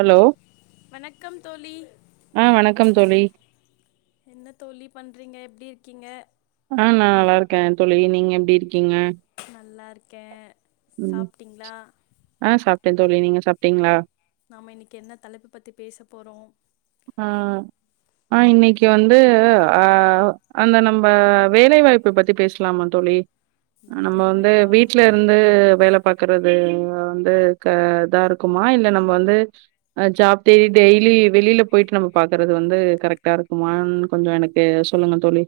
Hello வணக்கம் தோழி ஆ வணக்கம் தோழி என்ன தோழி பண்றீங்க எப்டி கிங்க அ நா நல்லாருக்க தோழி நீங்க எப்டி இருக்கீங்க நல்லா இருக்கே சாப்ட்டீங்ளா அ சாப்ட்ட தோழி நீங்க சாப்ட்டீங்ளா நாம இன்னக்கி என்ன தலைப்பு பத்தி பேச போறோ அ அ இன்னக்கி வந்து அ அந்த நம்ப வேலை வாய்ப்ப பத்தி பேஸ்லாமா தோழி நம்ம வேலை வந்து வாய்ப்பா வீட்டல இருந்து வேல பாக்குறது வந்து இதா இருக்குமா இல்ல நம்ம வந்து ஜாப் தேடி டெய்லி வெளில போயிட்டு நம்ப பாக்குறது வந்து கரெக்டா இருக்குமான்னு கொஞ்ச எனக்கு சொல்லுங்க தோழி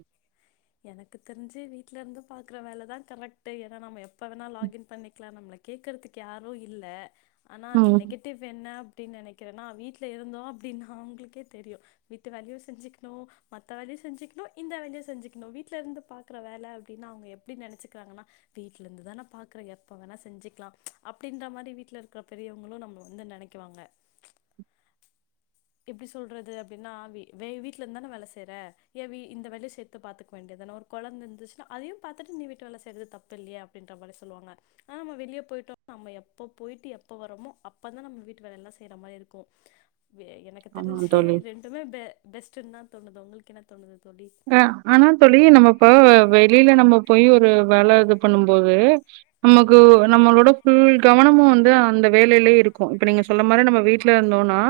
எனக்கு தெரிஞ்சு வீட்ல இருந்து பாக்குற வேலைதா கரெக்ட்டு ஏனா நம்ம எப் ப்ப வேணா லாகின் பண்ணிக்லா நம்ள கேக்கற்துக்கு யாரு இல்ல அனா ம் நெகட்டிவ் என்ன தி நெனக்கிறனா வீட்ல இருந்தோ அப்டின்னா அவங்ளுக்கே தெரியு விட்டு வேல செஞ்சுக்ணு மத்த வேலயு செஞ்சுக்ணு இந்த வேல்யு செஞ்சுக்ணு வீட்ல இருந்து பாக்குற வேல அப்டின்னா அவ்ங்க எப்டி நெனச்சுக்கிறாங்கனா வீட்ல இருந்துதா நா பாக்குற எப்ப வேணா செஞ்சுக்லா அப்டின்ற மாரி வீட்ல இருக்குற பெரியவுங்ளு நம்ப வந்து நெனக்குவாங்க எப்டி சொல்றது அப்டின்னா வி வே வீட்ல இருந்தான வேல செய்ற ஏ இந்த வேலய பாத்தா வேண்டியதுானா ஒரு குழந்தை இருந்துச்சன்னா அதையும் பாார்த்துட்டு நீ வீட்டு வேல செய்றது தப்பு இல்லயே அப்படின்ற மாதுரி சொல்லுவாங்க ஆனா நம்ம வெளியே போயிட்டோ நம்ம எப்ப போயிட்டு எப்ப வரோமோ அப்பதா நம்ம வீட்டு வேலய எல்லா செய்ற மாதுரி இருக்கு எனக்கு ஆமா தெரிஞ்சு தோழி ரெண்டுமே பெ பெஸ்ட்டுன்தா உங்ளுக்கு என்ன தோணுது தோழி அ ஆனா தோழி நம்ம இப்ப வெளியல நம்ம போய் ஒரு வேல இது பண்ணும போது நமக்கு நம்ளோட பஃபுல் கவனமும் வந்து அந்த வேலைலே இருக்கு இப்ப நீங்க சொல்ல மாதுரி நம்ம வீட்ல இருந்தோம்னா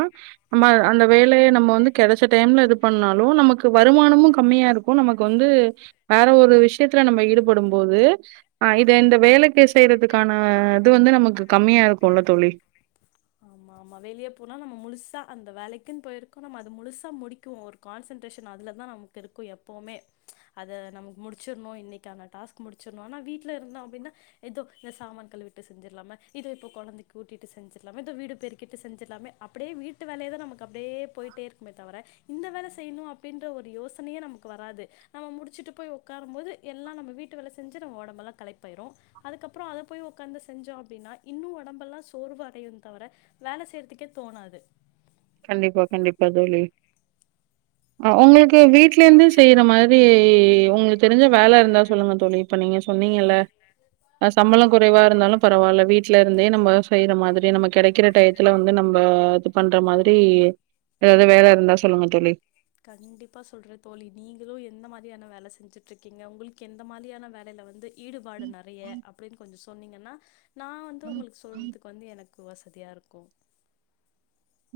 நம்ம அந்த வேலய நம்ம வந்து கெடைச்ச டைம்ல இது பண்ணாலு நமக்கு வருமானமு கம்மியா இருக்கு நமக்கு வந்து வேற ஒரு விஷ்யத்துல நம்ம ஈடுபடு போது தே இந்த வேலக்கே செய்றதுக்கான இது வந்து நமக்கு கம்மியா இருக்குல தோழி ஆமா ஆமா வெளிய போனா நம்ம முழுசா அந்த வேலைக்குன் போயிருக்கோ நம்ம அது முழுசா முடிக்குமல் ஒரு கான்சென்ட்ரேஷன் அதுலாத நமக்கு இருக்கு எப்பவுமே அத நமக்கு முடிச்சிடணு இன்னைக்கானந்த டாஸ்க் முடிச்சிடணு ஆனா வீட்டுல இருந்தோ அப்படின்னா ஏதோ இந்த சாமான் கழுவிட்டு செஞ்சிரலாம இதோ இப்போ கொழந்தைக்கு ஊட்டிட்டு செஞ்ச தோ வீடு பெருக்கிட்டு செஞ்சிர்லாமே அப்புடே வீட்டு வேலயதா நமக்கு அப்டே பொய்ட்டே இருக்குமே தவிர இந்த வேல செய்யணு அப்டின்ற ஒரு யோசனயே நமக்கு வராது நம்ம முடிச்சுட்டு போய் உக்கார போது எல்லா நம்ம வீட்டு வே செஞ்ச ஒடம்பல்லா கலைப்பா அதுக்கப்போ உக்காந்து செஞ்சோ அப்டினா இன்னு ஒடம்பல்லா சோர்வு அடையு தவர வேல செய்யறதுக்கே தோணாது கண்டிப்பா கண்டிப்பா தோழி அ உங்ளுக்கு வீட்லந்தே செய்ற மாரி உங்ளுக்கு தெரிஞ்ச வேலருந்தா சொல்லுங்க தோழி இப்ப நீங்க சொன்னீங்கல்ல சம்பள குறைவாருந்தாலு பரவால்ல வீட்லருந்தே நம்ம செய்ற மாதிரி நம்ம கிடைக்கிற டையத்துல வந்து நம்ம இது பண்ற மாதுரி டி எதாவ்து வேல இருந்தா சொல்லுங்க தோழி கண்டிப்பா சொல்ற தோழி நீங்களு எந்த மாரியான வேல செஞ்சுட்ருக்கீங்க உங்ளுக்கு எந்த மாரியான வேலைல வந்து ஈடுபாடு நறய அப்டின் கொஞ்சு சொன்னிங்கன்னா நா வந்து உங்ளுக்கு சொல்றதுக் வந்து எனக் வசதியாருக்கு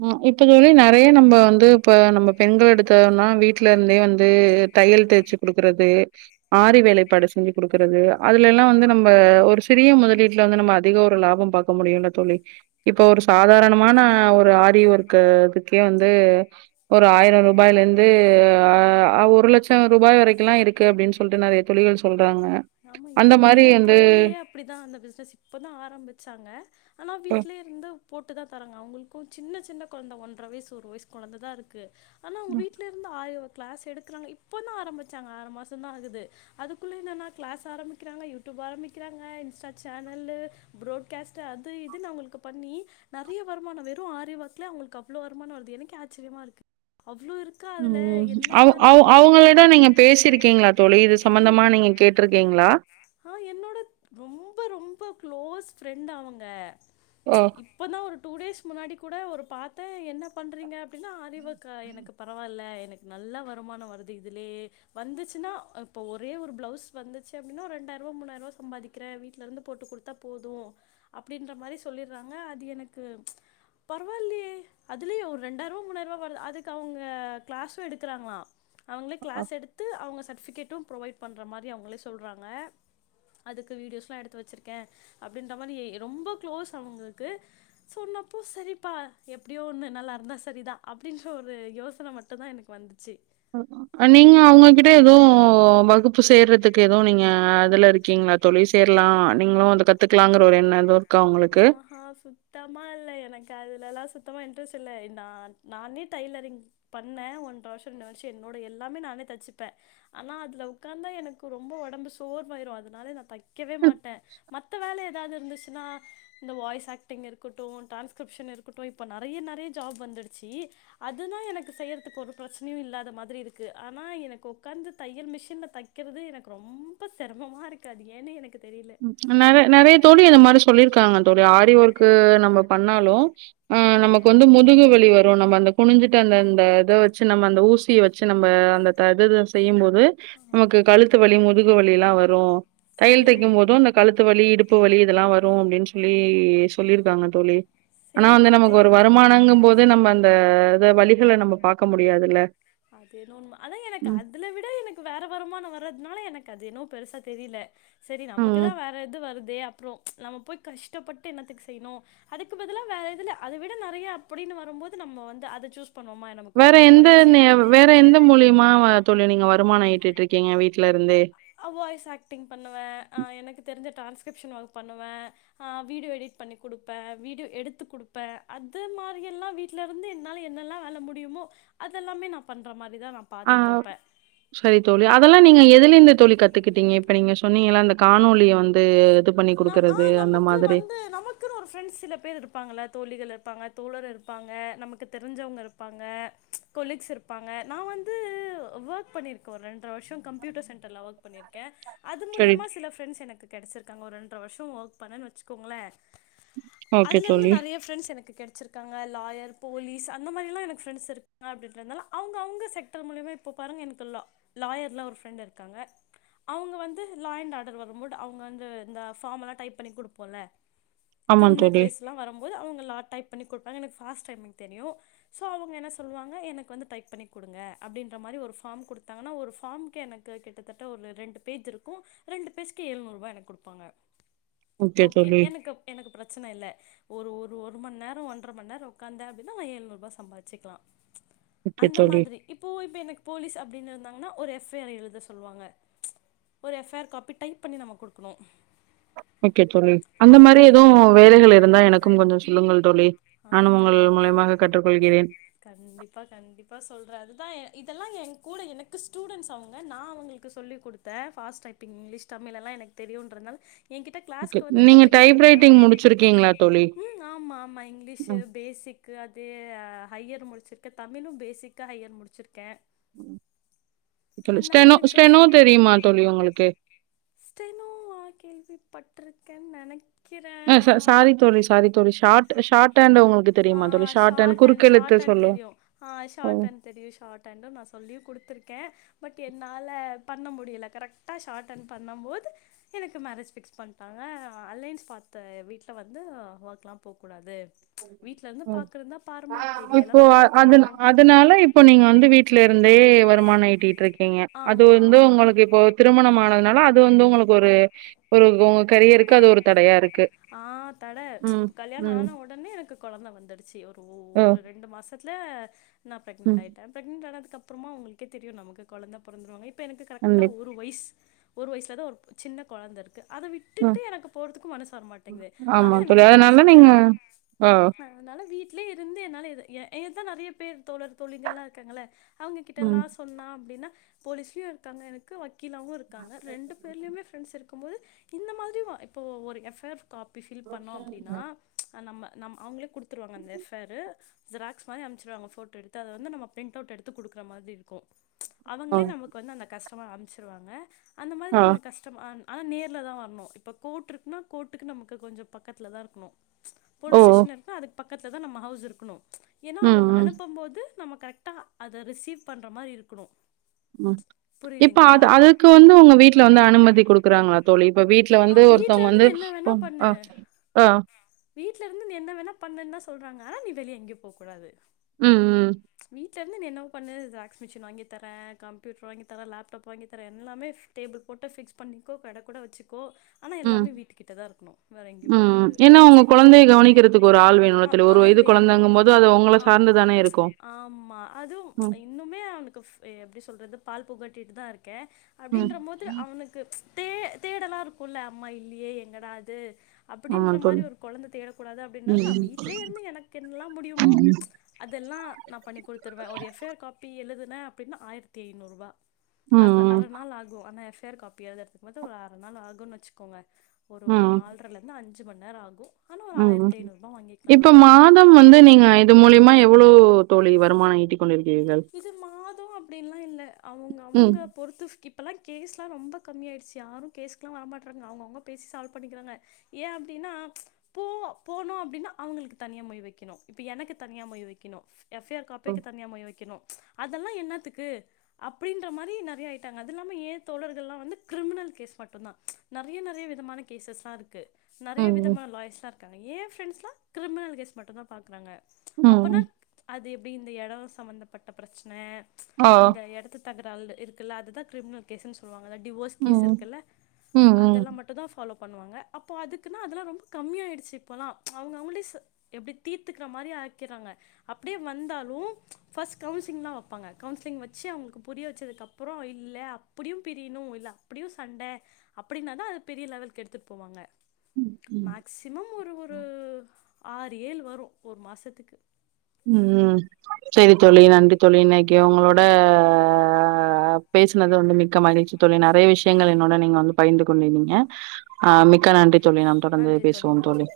அ இப்ப தோழி நறய நம்ம வந்து இப்ப நம்ம பெண்கள் எடுத்தோனா வீட்லருந்தே வந்து தையல் தேச்சு குடுக்கறது ஆரி வேலைப்பாடு செஞ்சு குடுக்குறது அதுலலா வந்து நம்ம ஒரு சிறிய முதலீட்ல வந்து நம்ம அதிக ஒரு லாபம் பாக்க முடியுல தோழி இப்ப ஒரு சாதாரணமான ஒர் ஆரி ஓர்க்கு குக்கே வந்து ஒரு ஆயிரோ ரூபாய்ல இருந்து அ ஒரு லட்சம் ரூபாய் வரைக்குலா இருக்கு அப்டின் சொல்ட்டு நெறைய தோழிகள் சொல் ஆமா இப்ப ஏ தோழியே அப்டிதா அந்த பிஸ்னஸ் இப்பதா ஆரம்பிச்சாங்க ஆனா ம் வீட்ல இருந்து போட் ட்டுதா தராங்க அவுங்ளுக்கு சின்ன சின்ன கொழந்த ஒன்ர வயசு ஒரு வயசு கொழந்ததா இருக்கு ஆனா ஒங்க வீட்லருந்து ஆயோ கிளாஸ் எடுக்குறாங்க இப்பதா ஆரம்பிச்சாங்க ஆறு மாசந்தா ஆகுது அதுக்குள்ள என்னானா கிளாஸ் ஆரம்பிக்கிறாங்க யூடியூப் ஆரம்பிக்கிறாங்க இன்ஸ்டா சேனலு ப்ரோட்கேஸ்ட்டு அது இதுனு அவுங்ளுக்கு பண்ணி நெறைய வருமானோ வெறு ஆரி ஒர்க்லயே அவுங்ளுக்கு அவ்ளோ வருமானம் வருது எனக்கே ஆச்சரியமாருக்கு ம் அவு அவு அவுங்க கிட்ட நீங்க பேசிருக்கீங்ளா தோழி இது சம்பந்தமா நீங்க கேட்ருக் ஆ என்னோட ரொம்ப ரொம்ப க்ளோஸ் ஃப்ரெண்டு அவுங்க ச் ஓ! இப்பதா ஒரு டூ டேஸ் முன்னாடி கூட ஒரு பாத்தே என்ன பண்றீங்க அப்டினா ஆரி ஒர்க் க்கா எனக்கு பரவா இல்ல எனக்கு நல்ல வருமானோ வருது இதுலயே வந்துச்சுன்னா இப்போ ஒரே ஒரு ப்ளவுஸ் வந்துச்சு அப்டினா ஒரு ரெண்டாயிரூவா மூணாயிரூவா சம்பாதிக்றே வீட்லருந்து போட்டு குடுத்தா போது அப்டின்ற மாரி சொல்லிறாங்க அது எனக்கு ச் பரவால்லியே அதுலயே ஒரு ரெண்டாயிருவா மூணாயிருவா வருது அதுக்கு அவுங்க கிளாஷு எடுக்குறாங்ளா அவுங்ளே கிளாஸ் எடுத்து அவுங்க சட் சட்பிகேட்டு புரவைட் பண்ற மாரி ரி அவுங்ளே சொல்றாங்க அதுக்கு வீடியோஸ்லா எடுத்து வச்சிருக்கே அப்டின்ற மாரி ரொம்ப க்ளோஸ் அவுங்ளுக்கு சொன்னப்போ சரிப்பா எப்டியோ ஒன்னு நல்லாருந்தா சரிதா அப்டின்ற ஒரு யோசன மட்டுந்தா எனக்கு வந்துச்சு நீங்க அவுங்ககிட்ட எது வகுப்பு சேர்றதுக்கு எது நீங்க அதுல இருக்கீங்ளா தோழி சேர்லா நீங்ளு அத கத்துக்கலாங்கற ஒரு எண்ண எது ஹாஹா சுத்தமா இல்ல எனக்கு அதுலலா சுத் சுத்தமா இன்ட்ரஸ்ட் இல்ல நா நானே டைலரிங் பண்ணே ஒன்ற வருஷோ ரெண்டு வருஷோ என்னோட எல்லாமே நானே தச்சிப்பே ஆனா அதுல உக்காந்தா எனக்கு ரொம்ப ஒடம்பு சோர்வாயிரு அதுனால நா தக் க்கவே மாட்டே மத்த வேல ஏதாது இருந்துசுனா இந்த வாய்ஸ் ஆக்டிங் இருக்கட்டு டிரான்ஸ்கிரிப்ஷன் இருக்கட்டு இப்ப நெறைய நெறைய ஜாப் வந்துடுச்சி அதுதா எனக்கு செய்றதுக்கு ஒரு பிரச்சனையு இல்லாத மாதிரி இருக்கு ஆனா எனக்கு உக்காந்து தையல் மிஷின்ல தக்கறது எனக்கு ரொம்ப சிரமமாருக்கு அது ஏன்னு எனக்கு தெரியல நெறை நெறைய தோழி இந்த மாரி சொல்லிருக்காங்க தோழி ஆரி ஒர்க்கு க்கு நம்ம பண்ணாலு ஆ ம் நமக்கு வந்து முதுகு வலி வரு நம்ம அந்த குனுஞ்சுட்டு அந்த அந்த இத வச்சு நம்ம அந்த ஊசிய வச்சு நம்ப அந்த த துது செய்யும் போ து நமக்கு கழுத்து வலி முதுகு வலில்லா வரு தையல் தக்கிம் சேமே போ து அந்த கழுத்து வலி இடுப் ப்பு வலி இதல்லா வரு அப்படின் சொல்லி சொல்லிருக்காங்க தோழி ஆனா சேம் வந்து நமக்கு ஒரு அதேதா வருமானங்கும் போது நம்ம அந்த த வலிகள நம்ம பாக்க முடியாதுல்ல அதேனோ அதா எனக்கு ம். அதுல விட எனக்கு வேற வருமானம் வர்றத்னால எனக்கு அதேனோ பெருசா தெரில சரி நமக்கு ம். தா வேற எது வருத் தே அப்றம் நம்ம போய் கஷ்டப்பட்டு என்னத்துக்கு செய்யணும் அதுக்கு பதிலா வேறதுல அதவிட நெறையா அப்புடின்னு வரும்போது நம்ம வந்து அத சூஸ் பண்வோமா நமக்கு வேற ஒடம்பு எந்த வளிச்சி நே வேற எந்த மூலியமா வ தோழி நீங்க வருமானம் ஈட்டுட்ருக்கீங்க வீட்ல இருந்தே அ வாய்ஸ் ஆக்டிங் பண்ணுவேன் அ எனக்கு தெரிஞ்ச டாஸ்க் ட்யூஷன் ஓக் பண்ணுவேன் வீடியோ எடிட் பண்ணி குடுப்பேன் வீடியோ எடுத்துக் குடுப்பேன் அது மாரியெல்லாம் வீட்ல இருந்து என்னால என்னெல்லாம் வேல முடியுமோ அதெல்லாமே நான் பண்றமாரி ஆ சரி தோழி அதெல்லா நீங்க எதுல இந்து தோழி கத் கத்துக்கிட்டீங்க இப்ப நீங்க சொன்னீங்கள அந்த காணொலிய வந்து இது பண்ணி ந ஆ குடுக்கறது அந்த நமக்கு மாதிரி. வந்து நமக்குனு ஒரு ஃப்ரெண்ட்ஸ் சில பேர் இருப்பாங்கள தோழிகள பாங்க தோழர் இருப்பாங்க நமக்கு தெரிஞ்சவுங்க இருப்பாங்க கொலீக்ஸ் இருப்பாங்க நா வந்து ஒர்க் பண்ணிருக்கோ ரெண்ட்ர வருஷம் கம்யூட்டர் சென்டர்ல ஒர்க் பண்ணிருக்கே அது சரி. மூலியமா சில ஃப்ரெண்டஸ் எனக்கு கெடச்சுர் கங்கோரு ர வருஷோ ஒர்க் பண்ணன்னு வச்சுக்கோங்களேன் ஓகே அதுலருந்து தோழி. நெறைய ப்ரெண்ட்ஸ் எனக்கு கெடச்சிருக்காங்க லாயர் போலீஸ் அந்த மாரிலாம் எனக்கு ஃப்ரெண்ட்ஸ் இரு அப்டின்றதனால அவுங்க அவுங்க செக்டர் மூலியமா இப்போ பாருங்க் எனக்கு லா லாயர்ல ஒரு ஃப்ரெண்ட் இருக்காங்க அவுங்க வந்து லா அண்ட் ஆர்டர் வரும்பொழ்து அவுங்க வந்து இந்த ஃபார்மல்லாம் டைப் பண்ணி குடுப்போல்ல ஆமாம் கிரிம்னல் தோழி. க்ளேஸ்லாம் வரும்போது அவுங்க லா டைப் பண்ணி குடுப்பா எனக் ஃபாஸ்டைபிங் தெரியும் ஸோ அவுங்க என்ன சொல்வாங்க எனக்கு வந்து டைப் பண்ணி குடுங்க அப்படின்ற மாரி ஒரு ஃபார்ம் குடுத்தாங்கன்னா ஒரு ஃபாம்க்கே எனக்கு கிட்டத்தட்ட ஒரு ரெண்டு பேஜ் இருக்கும் ரெண்டு பேஜ்க்கு எழுநூறுூவா எனக்கு குடுப்பாங்க ஓகே எனக்கு எனக்கு பிரச்சன இல்ல ஒரு ஒரு ஒருமந்நேரம் ஒன்றமந்நேரம் உக்காந்தே அப்படின்னா நா எழுநூறுூவா சம்பாச்சிக்லாம் ஓகே அந்த தோழி. மாதிரி இப்போ இப்ப எனக்கு போலீஸ் அப்படின் இந்தாங்னா ஒரு எஃப் ஐ ஆர் எழுத சொல்வாங்க ஒரு F I R copy type பண்ணி நம்ம குடுக்கணு ஓகே தோழி அந்த மாரி எதுவும் வேலைகள் இருந்தா எனக்கும் கொஞ்சம் சொல்லுங்கள் தோளி அ கண் கண்டிப்பா கண்டிப்பா சொல்ற அதுதான் இதெல்லாம் என்கூட எனக்கு ஸ்டூடன்ஸ் அவுங்க நா அவுங்களுக்கு சொல்லி குடுத்தேன் ஃபாஸ்டைபிங் இங்கிலீஷ் தமிழ் எல்லாம் எனக்கு தெரியுன்றதனால என்கிட்ட ஓகே. கிளாஸ்க்கு வந்து நீங்க கத்துக்கிட்டது டைப் மூலமா ரைட்டிங் முடிச்சிருக்கீங்களா தோழி? ஆமா ஆமா ம். பேசிக் அது ஹையர் முடிச்சிருக்கேன் தமிழும் பேசிக்காக ஹையர் முடிச்சிருக்கேன் ஸ்டெனோ ஸ்டெனோ தெரியுமா தோழி உங்களுக்கு ஸ்டெனோவா கேள்விப்பட்ருக்கேன் நினைக் ஆ ச சாரி தோழி சாரி தோழி short short ட்டண்டங்க [unintelligible] ah short and short and சொல்லும். தெரியும் ஆஹ் ஓ! ஷார்ட் அண்ட் தெரியும் ஷார்ட் அண்ட் நான் சொல்லி குடுத்துருக்கேன் பட் என்னால பண்ண முடியலை கரெக்டா ஷார்ட் அண்ட் பண்ணும் போது எனக்கு மேரேஜ் ஃபிக்ஸ் பண்ணிட்டாங்க அலைன்ஸ் பார்த்த வீட்ல வந்து ஒர்க்லாம் போக்கூடாது வீட்ல இருந்து பாக்குறதுந்தா பாருமா வெளியலா இப்போ நாங்க அனுப்ப மாட்டோ அதனால இப்போ நீங்க வந்து வீட்ல இருந்தே வருமானம் ஈட்டிட் கிங்க அது ஆமா வந்து ஆமா உங்களுக்கு இப்போ திருமணமான அதனால அது வந்து உங்களுக்கு ஒரு ஒரு உங்க கெரியருக்கு அது ஒரு தடையா இருக்கு ஆ தட ம் இப்ப கல்யாணம் ம் ஆன உடனே எனக்கு குழந்தை வந்துடுச்சு ஒரு ஓ ஒரு ரெண்டு மாசத் ல நான் ப்ரெக்னண்ட் ம் ஆயிட்டேன் ப்ரெக்னன்ட் ஆனதுக்கு அப்புறமா உங்களுக்கே தெரியும் நமக்கு குழந்தை பிறந்தருவங்க னக்கு கரெக்டா கண்டிப் ஒரு வயசு ஒரு வயசுல தான் ஒரு சின்ன குழந்தை இருக்கு அதை அ விட்டுட்டு எனக்கு க்கும் மனசு வர மாட்டேங்குது ஆனா ஆமா தோழி எனக்கு அதனால காசும் நீங்க தேவை ஓ அதனால ஆனா வீட்லயே இருந்து என்னால ஏதான் நிறைய பேர் தோழர் தோழிகள் எல்லாம் இருக்காங்கள ம் அவங்ககிட்டல்லாம் சொன்னா அப்படின்னா போலிஸ் லயும் இருக்காங்க எனக்கு வக் கீளாவும் இருக்காங்க ரெண்டு பேர்லயுமே ஃரெண்ட்ஸ் இருக்கு க்கும் போது இந்த மாதிரி இப்போ ஒரு எஃபர் காப்பி ஃபில் பண்ணோம் அப்படின்னா நம்ம நம் அவங்களே கொடுத்துருவாங்க அந்த எஃப்ஆர் ஜெராக்ஸ் மாரி அனுப்புச்சுடுவாங்க ஃபோட்டோ எடுத்து அதை வந்து நம்ம பிரிண்ட் அவுட் எடுத்து கொடுக்குற மாதிரி இருக்கும் ஓ அவங்களே நமக்கு வந்து அந்த கஷ் அம்பிச்சிருவாங்க அந்த மாதிரி ஆ நம்ம கஷ்டமான் ஆனா நேர்ல தா வர்னோ இப்போ கோட் இருக்குன்னா கோட்டுக்கு நமக்கு கொஞ்சோ பக்கத்தில தா இருக்னோ ஓ போலீஸ் ஸ்டேஷ லருந்து அதுக் பக்கத்தில தா நம்ம ஹவுஸ் இருக்னோ ஏனா ம் அவுங்க ம் அனுப்பம் போது நம்ம கரெக்டா அத ரிசீவ் பண்ற மாரி இருக்கணு ம் இப்ப அது அதுக்கு வந்து உங்க வீட்ல வந்து அனுமதி கொடுக் ருக்காங்களா தோழி இப்ப வீட்ல ஆ வந்து வீட்ல ஒருதவங்க இருந்து வந்து நீ என்ன வேணா பண்ணு அ ஆ ஆ வீட்ல இருந்து நீ என்ன வேணா பண்ணு தா சொல்றாங்க நீ வெளியே எங்கெயு போ கூடாது ம் ம் ட்ல இருந்து நீ என்னவோ பண்ணு ஜெராக்ஸ் மிஷின் வாங்கி தரே கம்ப்யூட்டர் வாங்கி தரே லப்டாப் வாங்கி தரே எல்லாமே ஃப் டேபிள் போட்டு ஃபிக்ஸ் பண்ணிக்கோ கட கூட வச்சுக்கோ ஆனா ம் எல்லாமே வீட்டுக்கிட்ட தா இருக்கணோ வேற எங்கேயு போக்கூடாது ஒங்க கொழந்தைய கவனிக்கிறதுக்கு ஒரு ஆள்வேனுல தோழி ஒரு ஆள் வயது வேணு கொழந்தங்க போது அது உங்கள ஆம் சார்ந்துதானே இருக்கோ ஆமா அதுவு ம் இன்னுமே அவனுக்கு எப்டி சொல்றது பால் புகட்டிட்டு தா இருக் கே ம். அப்டின்றம்போது அவனுக்கு தே தேடலா இருக்குல்ல அம்மா இல்லையே என்னாடா இது ஆமா அப்டின்ற மாரி தோழி. ஒரு வந்து தேடக்கூடாது அப்டின்னால் நா ம். வீட்லேயே இருந்து எனக்கு என்னல்லா முடியுமோ அது இதெல்லா நா பண்ணி கொடுத்துருவ ஒரு எஃப் ஐ ஆர் காப்பி எழுதுனே அப்டின்னா ஆயிரத்தி ஐநூருபா ம். அர ம். அர நாள் ஆகோ அனா F F I R copy எழுதுறதுக்கு வந்து ஒரு அர நாள் ஆகுனு வச்சுக்கோங்க ஒரு ம். ஒரு ம். நால்ர லந்து அன் சு மண்நேரோ ஆகோ ம் இப்ப மாதம் வந்து நீங்க இது மூலியமா எவ்ளோ தோழி வருமான ஈட்டி இது மாதம் அப்டின்லா இல்ல அவுங்க ம். அவுங்க பொறுத்து இப்பல்லா கேஸ் லா ரொம்ப கம்மியாயிடுச்சு யாரு கேஸ்குலா வரமாட்றாங்க அவங்க அவங்க பேசி சால்வ் பண்ணிக்கிறாங்க ஏ அப்டின்னா போ போனோ அப்டின்னா அவங்களுக்கு தனியா மொயி வைக்கணு இப்ப எனக்கு தனியா மொயி வைக்கணு எஃப் ஐ ஆர் காப்பிக்கு ம். தனியா மொய் வைக்கணு அதெல்லா என்னத்துக்கு அப்டின்ற மாரி நறைய ஆயிட்டாங்க அது இல்லாம ஏ தோழர்கள்லா வந்து கிரிமினல் கேஸ் மட்டு தா நறைய நறைய விதமான கேசஸ்லா இருக்கு நறைய ம். விதமா லாயர்ஸ்லா இருக் காங்க ஏ ப்ரெண்ட்ஸ்லா கிரிமினல் கேஸ் மட்டு தா பாக்குறாங்க அப்பனா ம். அது இப்டி இந்த எடோ சம்மந்தப் பட்ட பிரச் சன ஆ. இந்த எடத்து தகரால்லு இருக்குல்ல அதுதா கிரிமினல் கேஸ்சுன் சொல்லுவாங் க டிவோர்ஸ்கேஸ் ம். இருக்குல்ல ம். ம். அதெல்லா மட்டுந்தா ஃபாலோ பண்ணுவாங்க அப்போ அதுக்குன்னா அதுல்லா ரொம்ப கம்மியாயிடிச்சி இப்போல்லா அவங்க அவங்களேச் எப்டி தீத்துக்குற மாரி ஆக்கிறாங்க அப்டியே வந்தாலு ஃபஸ் கவுன்சிலிங்தா வெப்பாங்க கவுன்சிலிங்க் வெச்சு அவங்களுக்கு புரிய வெச்சதுக்கப்றோ இல்ல அப்டியு பிரியணு இல்ல அப்டியு சண்ட அப்டின்னா தா அது பெரிய லெவல்க்கு எடுத்துட் போவாங்க ம். மேக்சிமம் ஒரு ஒரு ஆறு ஏழ் வரு ஒரு மாசத்துக்கு ம் செரி தோழி நன்றி தோழி இன்னக்கி உங்ளோட பேஸ் னது வந்து மிக்க மகிழ்ச்சி தோழி நெறைய விஷ் யங்கள என்னோட நீங்க வந்து பகிர்ந்து கொண்டிருந்தீங்க அ மிக் க்க நன்றி தோழி நாம் தொடர்ந்து நன்றி பேசுவோ தோழி நன்றி